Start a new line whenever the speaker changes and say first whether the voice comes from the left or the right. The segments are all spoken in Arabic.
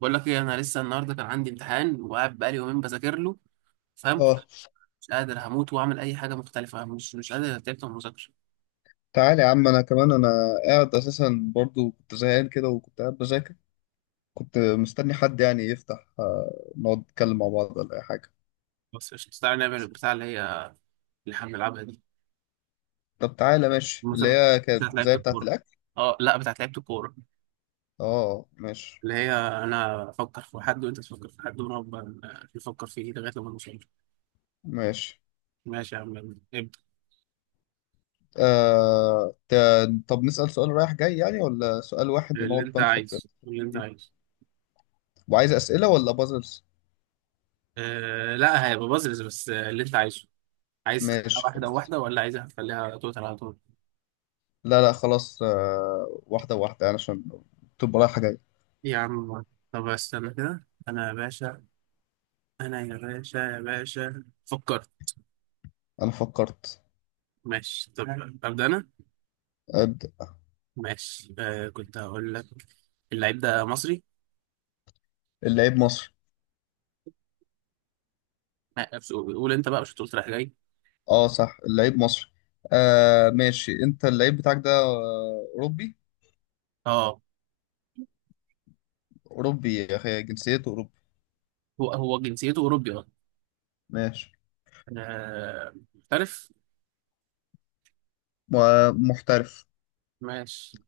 right: بقول لك ايه، انا لسه النهارده كان عندي امتحان وقاعد بقالي يومين بذاكر له. فاهم؟
left: اه،
right: مش قادر، هموت واعمل اي حاجه مختلفه. مش قادر، تعبت من المذاكره.
left: تعالى يا عم، انا كمان قاعد اساسا برضو. كنت زهقان كده وكنت قاعد بذاكر. كنت مستني حد يعني يفتح، نقعد نتكلم مع بعض ولا اي حاجه.
right: بس قشطة، تعالى نعمل البتاع اللي هي، اللي احنا بنلعبها دي،
left: طب تعالى ماشي، اللي
right: المسابقه
left: هي
right: بتاعت
left: كانت زي
right: لعيبه
left: بتاعه
right: الكوره.
left: الاكل.
right: اه لا، بتاعت لعيبه الكوره
left: اه ماشي،
right: اللي هي انا افكر في حد وانت تفكر في حد ونقعد بقى نفكر فيه لغايه لما نوصل.
left: ماشي.
right: ماشي يا عم، يلا ابدا.
left: طب نسأل سؤال رايح جاي يعني ولا سؤال واحد
right: اللي
left: ونقعد
right: انت
left: بقى نفكر
right: عايزه، اللي انت
left: فيه؟
right: عايزه.
left: وعايز اسئله ولا بازلز؟
right: لا، هيبقى بازلز بس. اللي انت عايزه. عايز تخليها
left: ماشي
right: واحده
left: خلاص.
right: واحده ولا عايزها تخليها توتال على طول؟
left: لا لا خلاص، واحده واحده يعني عشان تبقى رايحه جاي.
right: يا عم، طب استنى كده، انا يا باشا، انا يا باشا يا باشا فكرت.
left: انا فكرت.
right: ماشي طب، ابدا انا.
left: أبدأ.
right: ماشي، كنت هقول لك، اللعيب ده مصري.
left: اللعيب مصري.
right: لا، بس قول قول انت بقى، مش هتقول رايح جاي.
left: اه صح، اللعيب مصري. ماشي. انت اللعيب بتاعك ده اوروبي؟
right: اه،
left: اوروبي يا اخي، جنسيته اوروبي.
right: هو جنسيته اوروبي، اه.
left: ماشي.
right: محترف.
left: محترف.
right: ماشي،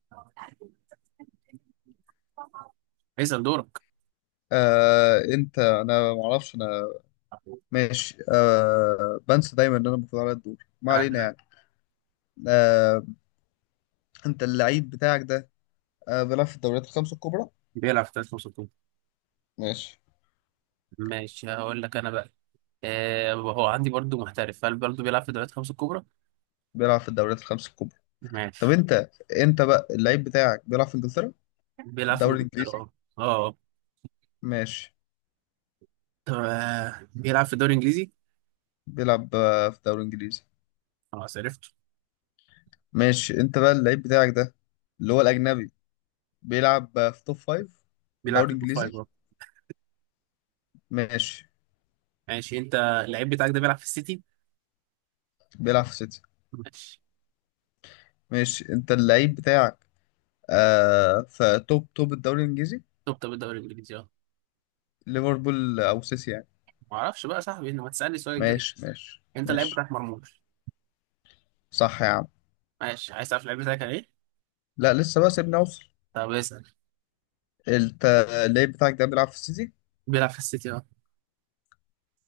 right: اسال دورك.
left: انت، انا ما اعرفش انا. ماشي. بنسى دايما ان انا المفروض على الدور، ما
right: آه،
left: علينا يعني. آه انت اللعيب بتاعك ده بيلعب في الدوريات الخمس الكبرى؟
right: بيلعب في دوري خمسة الكبرى.
left: ماشي.
right: ماشي، هقول لك انا بقى، هو عندي برضو محترف. هل برضو بيلعب في دوريات خمسة الكبرى؟
left: بيلعب في الدوريات الخمس الكبرى. طب
right: ماشي.
left: انت، بقى اللعيب بتاعك بيلعب في انجلترا؟
right: بيلعب في
left: الدوري الانجليزي؟
right: انجلترا، اه اه.
left: ماشي.
right: طب، بيلعب في الدوري الانجليزي.
left: بيلعب في الدوري الانجليزي.
right: خلاص، عرفته.
left: ماشي. انت بقى اللعيب بتاعك ده، اللي هو الاجنبي، بيلعب في توب فايف؟ في
right: بيلعب
left: الدوري
right: في التوب
left: الانجليزي؟
right: فايف برضه.
left: ماشي.
right: ماشي، انت اللعيب بتاعك ده بيلعب في السيتي؟
left: بيلعب في سيتي.
right: ماشي،
left: ماشي. انت اللعيب بتاعك في توب توب الدوري الانجليزي؟
right: توب توب الدوري الانجليزي، اه.
left: ليفربول او سيتي يعني.
right: ما اعرفش بقى يا صاحبي، انت ما تسالني السؤال الجاي.
left: ماشي ماشي
right: انت اللعيب
left: ماشي.
right: بتاعك مرموش؟
left: صح يا عم.
right: ماشي، عايز تعرف اللعيب بتاعك كان ايه؟
left: لا لسه بقى، سيبني اوصل.
right: طب اسال.
left: انت اللعيب بتاعك ده بيلعب في السيتي؟
right: بيلعب في السيتي، اه.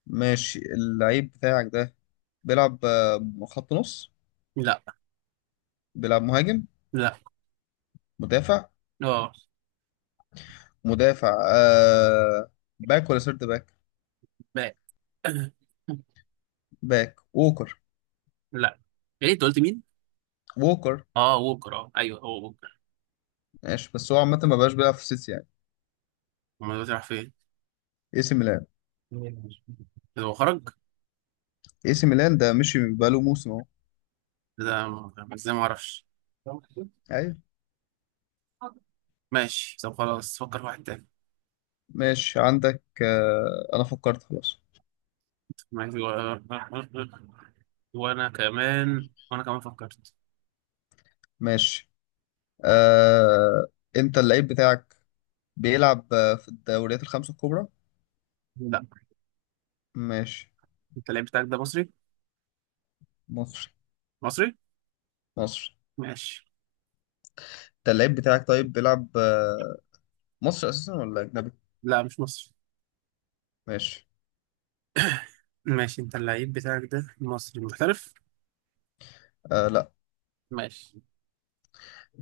left: ماشي. اللعيب بتاعك ده بيلعب خط نص؟
right: لا.
left: بيلعب مهاجم؟
right: لا.
left: مدافع؟
right: اه.
left: مدافع باك ولا سيرد باك؟
right: لا.
left: باك ووكر.
right: لا. ايه؟ انت قلت مين؟
left: ووكر.
right: اه ووكر، اه ايوه، هو ووكر.
left: ماشي، بس هو عامة ما بقاش بيلعب في سيتي يعني.
right: امال هو بيلعب فين؟
left: اي سي ميلان.
right: هو خرج.
left: اي سي ميلان ده مشي بقاله موسم اهو.
right: إيه ده؟ ازاي؟ ما اعرفش.
left: ايوه.
right: ماشي طب، خلاص فكر في واحد
left: ماشي عندك، انا فكرت خلاص.
right: تاني. وانا كمان فكرت.
left: ماشي. آه انت اللعيب بتاعك بيلعب في الدوريات الخمسة الكبرى؟
right: لا.
left: ماشي.
right: انت اللعيب بتاعك ده مصري؟
left: مصر.
right: مصري.
left: مصر.
right: ماشي.
left: انت اللعيب بتاعك طيب بيلعب مصر اساسا ولا اجنبي؟
right: لا، مش مصري.
left: ماشي.
right: ماشي، انت اللعيب بتاعك ده مصري محترف؟
left: لا.
right: ماشي.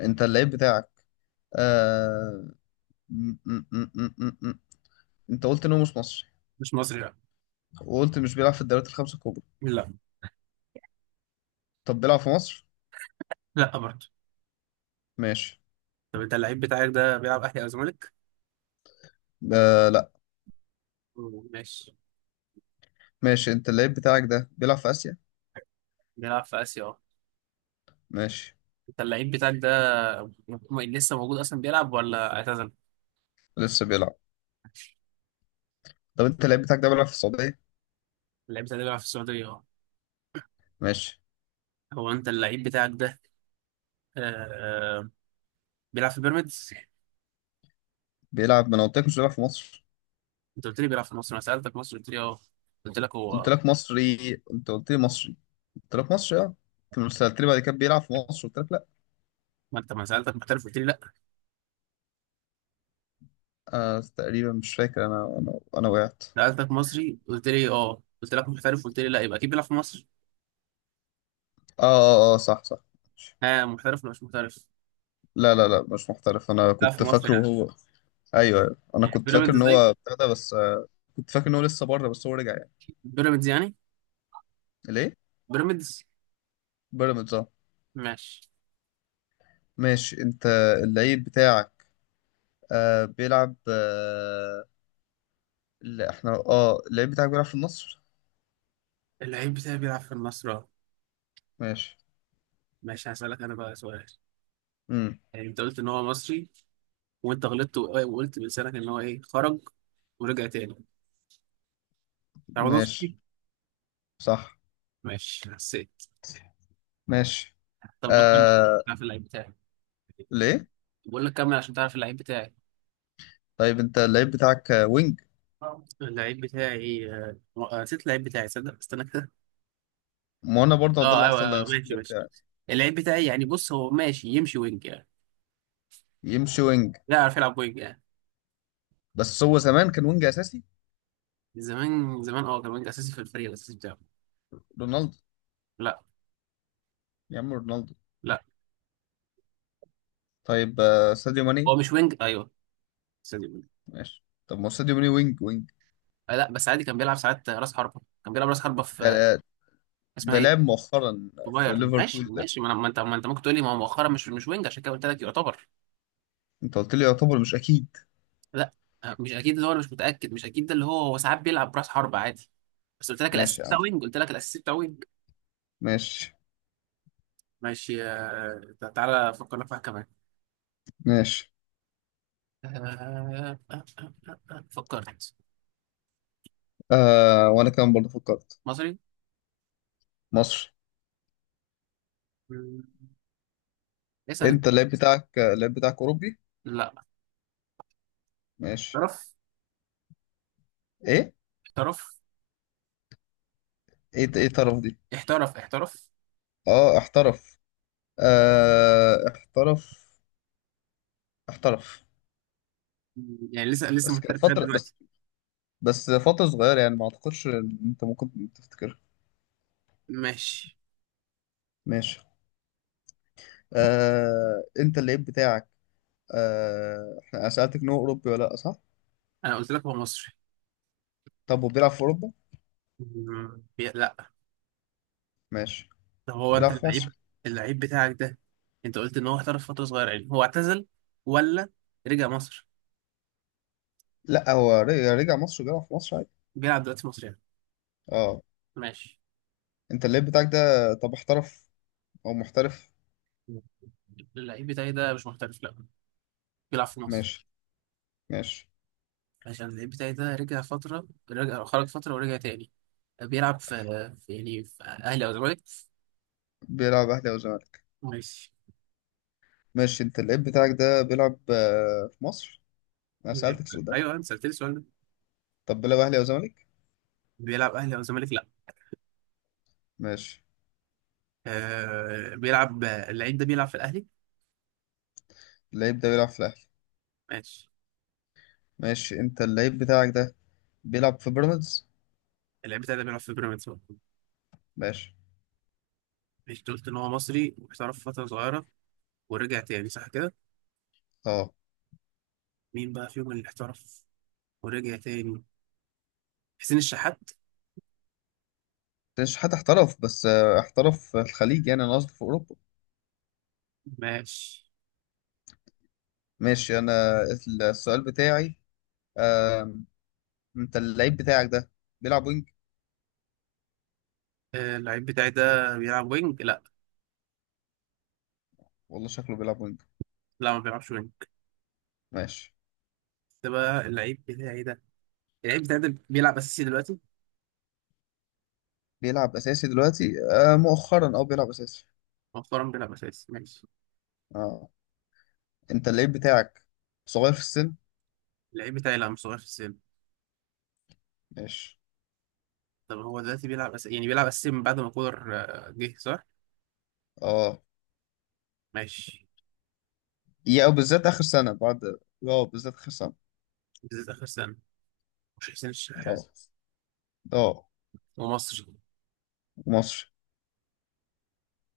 left: انت اللعيب بتاعك آه م -م -م -م -م. م. انت قلت انه مش مصري،
right: مش مصري، لا
left: وقلت مش بيلعب في الدوريات الخمسة الكبرى.
right: لا.
left: طب بيلعب في مصر؟
right: لا، برضه.
left: ماشي.
right: طب انت اللعيب بتاعك ده بيلعب اهلي او زمالك؟
left: لا.
right: ماشي،
left: ماشي. انت اللعيب بتاعك ده بيلعب في اسيا؟
right: بيلعب في اسيا، اه.
left: ماشي.
right: انت اللعيب بتاعك ده، لسه موجود اصلا بيلعب ولا اعتزل؟
left: لسه بيلعب. طب انت اللعيب بتاعك ده بيلعب في السعوديه؟
right: اللعيب بتاعك ده بيلعب في السعوديه، اه.
left: ماشي.
right: هو انت اللعيب بتاعك ده، آه آه، بيلعب في بيراميدز؟
left: بيلعب. ما انا قلت لك مش بيلعب في مصر.
right: انت قلت لي بيلعب في مصر، انا سالتك مصر قلت لي اه، قلت لك
left: قلت
right: هو.
left: لك مصري، انت قلت لي مصري. قلت لك مصري اه. كنت سالت لي بعد كده بيلعب في مصر، قلت لك لا.
right: ما انت، ما سالتك محترف قلت لي لا.
left: تقريبا مش فاكر انا وقعت.
right: سألتك مصري قلت لي اه، قلت لك محترف قلت لي لا، يبقى اكيد بيلعب في مصر.
left: اه اه اه اه، صح صح. ماشي.
right: ها، محترف ولا مش محترف؟
left: لا لا لا، مش محترف، انا
right: لا، في
left: كنت
right: مصر
left: فاكره هو.
right: يعني.
left: ايوه ايوه، انا
right: يعني
left: كنت فاكر
right: بيراميدز
left: ان
right: زي،
left: هو بتاع ده بس، كنت فاكر ان هو لسه بره بس هو رجع يعني.
right: بيراميدز يعني.
left: ليه؟
right: بيراميدز.
left: بيراميدز اه.
right: ماشي.
left: ماشي. انت اللعيب بتاعك آه بيلعب آه لا احنا اه اللعيب بتاعك بيلعب في النصر؟
right: اللعيب بتاعي بيلعب في النصر، اه.
left: ماشي.
right: ماشي، هسألك انا بقى سؤال.
left: امم.
right: يعني انت قلت ان هو مصري، وانت غلطت وقلت بلسانك ان هو ايه، خرج ورجع تاني. رمضان صبحي.
left: ماشي. صح.
right: ماشي. حسيت.
left: ماشي.
right: طب بكمل،
left: آه
right: تعرف اللعيب بتاعي.
left: ليه؟
right: بقول لك كمل عشان تعرف اللعيب بتاعي.
left: طيب انت اللعيب بتاعك وينج؟
right: اللعيب بتاعي، نسيت اللعيب بتاعي، صدق، استنى كده.
left: ما انا برضه ده
right: اه
left: اللي
right: ايوه،
left: حصل، انا
right: أيوة،
left: نسيت
right: ماشي
left: اللعيب
right: ماشي.
left: بتاعي.
right: اللعيب بتاعي يعني، بص هو ماشي يمشي وينج يعني.
left: يمشي وينج.
right: لا، يعرف يلعب وينج يعني.
left: بس هو زمان كان وينج اساسي.
right: زمان زمان اه، كان وينج اساسي في الفريق الاساسي بتاعه.
left: رونالدو.
right: لا.
left: يا عم رونالدو.
right: لا.
left: طيب ساديو ماني.
right: هو مش وينج، ايوه. استني، وينج.
left: ماشي. طب ما هو ساديو ماني وينج وينج.
right: لا، بس عادي، كان بيلعب ساعات راس حربه، كان بيلعب راس حربه في،
left: ده
right: اسمها
left: ده
right: ايه،
left: لعب مؤخرا
right: في
left: في
right: بايرن. ماشي
left: ليفربول ده.
right: ماشي. ما انت ممكن تقول لي، ما هو مؤخرا مش وينج، عشان كده قلت لك يعتبر.
left: انت قلت لي يعتبر مش اكيد.
right: لا، مش اكيد، اللي هو أنا مش متاكد، مش اكيد ده، اللي هو هو ساعات بيلعب راس حربه عادي. بس قلت لك
left: ماشي
right: الاساسي
left: يا
right: بتاع
left: عم.
right: وينج، قلت لك الاساسي بتاع وينج.
left: ماشي
right: ماشي، تعالى فكرنا في واحد كمان.
left: ماشي.
right: آه، آه، آه، فكرت.
left: وانا كمان برضه فكرت.
right: مصري.
left: مصر.
right: مم. اسأل انت.
left: انت اللعيب بتاعك، اللعيب بتاعك اوروبي؟
right: لا.
left: ماشي.
right: احترف.
left: ايه؟
right: احترف.
left: ايه ايه طرف دي؟
right: احترف. احترف.
left: اه احترف. احترف. احترف.
right: مم، يعني لسه
left: بس كانت
right: محترف لغاية
left: فترة،
right: دلوقتي.
left: بس فترة صغيرة، يعني ما اعتقدش ان انت ممكن تفتكرها.
right: ماشي.
left: ماشي. انت اللعيب بتاعك احنا، أنا سألتك ان هو اوروبي ولا لا، صح؟
right: انا قلت لك هو مصري.
left: طب هو بيلعب في اوروبا؟
right: مم. لا.
left: ماشي.
right: طب هو انت
left: بيلعب في
right: اللعيب،
left: مصر.
right: اللعيب بتاعك ده، انت قلت ان هو احترف فترة صغيرة، يعني هو اعتزل ولا رجع مصر؟
left: لا، هو رجع، مصر. بيلعب في مصر عادي.
right: بيلعب دلوقتي مصر يعني.
left: اه.
right: ماشي.
left: انت اللعيب بتاعك ده طب احترف او محترف؟
right: مم. اللعيب بتاعي ده مش محترف، لا، بيلعب في مصر.
left: ماشي. ماشي.
right: عشان اللعيب بتاعي ده رجع فترة، رجع، خرج فترة ورجع تاني، بيلعب في، يعني في اهلي او زمالك.
left: بيلعب أهلي أو زمالك؟
right: ماشي.
left: ماشي. أنت اللعيب بتاعك ده بيلعب في مصر، أنا سألتك السؤال ده.
right: ايوه انت سالتني السؤال ده.
left: طب بيلعب أهلي أو زمالك؟
right: بيلعب اهلي او زمالك، لا.
left: ماشي.
right: بيلعب اللعيب ده بيلعب في الاهلي.
left: اللعيب ده بيلعب في الأهلي.
right: ماشي.
left: ماشي. أنت اللعيب بتاعك ده بيلعب في بيراميدز.
right: اللعيب بتاع ده بيلعب في بيراميدز بقى.
left: ماشي.
right: ماشي. أنت قلت ان هو مصري واحترف فتره صغيره ورجع تاني، صح كده؟
left: أه.
right: مين بقى فيهم اللي احترف ورجع تاني؟ حسين الشحات.
left: مش حد احترف بس، احترف في الخليج يعني، أنا قصدي في أوروبا.
right: ماشي.
left: ماشي. أنا السؤال بتاعي، آه، أنت اللعيب بتاعك ده بيلعب وينج؟
right: اللعيب بتاعي ده بيلعب وينج، لا.
left: والله شكله بيلعب وينج.
right: لا، ما بيلعبش وينج.
left: ماشي.
right: ده بقى اللعيب بتاعي ده، اللعيب بتاعي ده بيلعب اساسي دلوقتي.
left: بيلعب أساسي دلوقتي. مؤخرا أه بيلعب أساسي.
right: مؤخرا بيلعب اساسي، ماشي.
left: اه. انت اللعيب بتاعك صغير في السن؟
right: اللعيب بتاعي لا، مش صغير في السن.
left: ماشي.
right: طب هو دلوقتي بيلعب يعني بيلعب أساسي من بعد ما كولر جه، صح؟
left: اه
right: ماشي.
left: يا او بالذات اخر سنه بعد. اه بالذات اخر سنه.
right: بالذات آخر سنة. مش حسين الشحات.
left: اه. اه.
right: ومصري.
left: مصري.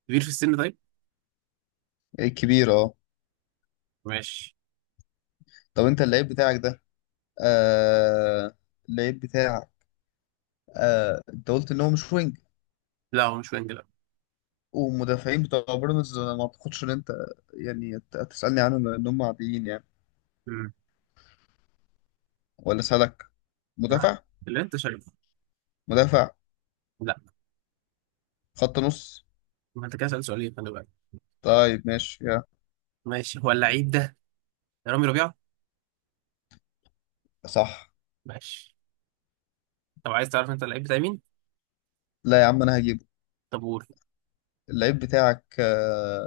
right: كبير في السن، طيب؟
left: لعيب كبير اه.
right: ماشي.
left: طب انت اللعيب بتاعك ده آه اللعيب بتاعك آه انت قلت ان هو مش وينج.
right: لا هو مش وينج، لا.
left: ومدافعين بتوع بيراميدز انا ما اعتقدش ان انت يعني تسالني عنهم لان هم عاديين يعني.
right: أمم.
left: ولا سالك.
right: راح
left: مدافع.
right: اللي أنت شايفه.
left: مدافع.
right: لا.
left: خط نص.
right: ما أنت كده سألت سؤالين، خلي بالك.
left: طيب ماشي يا.
right: ماشي. هو اللعيب ده رامي ربيعة؟
left: صح.
right: ماشي. طب عايز تعرف أنت اللعيب بتاع مين؟
left: لا يا عم انا هجيبه.
right: طب قول.
left: اللعيب بتاعك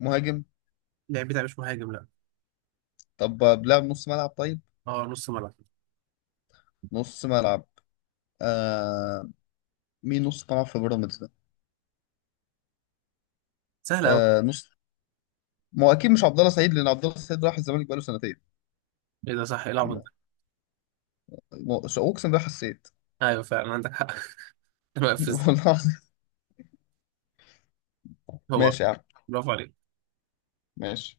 left: مهاجم.
right: اللعيب بتاع مش مهاجم، لا.
left: طب بلعب نص ملعب طيب؟
right: أه، نص ملعب.
left: نص ملعب. آه مين نص ملعب في بيراميدز ده؟
right: سهلة أوي.
left: نص. ما هو اكيد مش عبد الله سعيد لان عبد الله سعيد راح الزمالك بقاله سنتين.
right: إيه ده؟ صح، إيه العبط
left: ما-
right: ده؟
left: اقسم بالله حسيت.
right: أيوه فعلا، عندك حق. أنا واقف في الزق.
left: والله العظيم.
right: هو.
left: ماشي يا عم.
right: برافو عليك.
left: ماشي.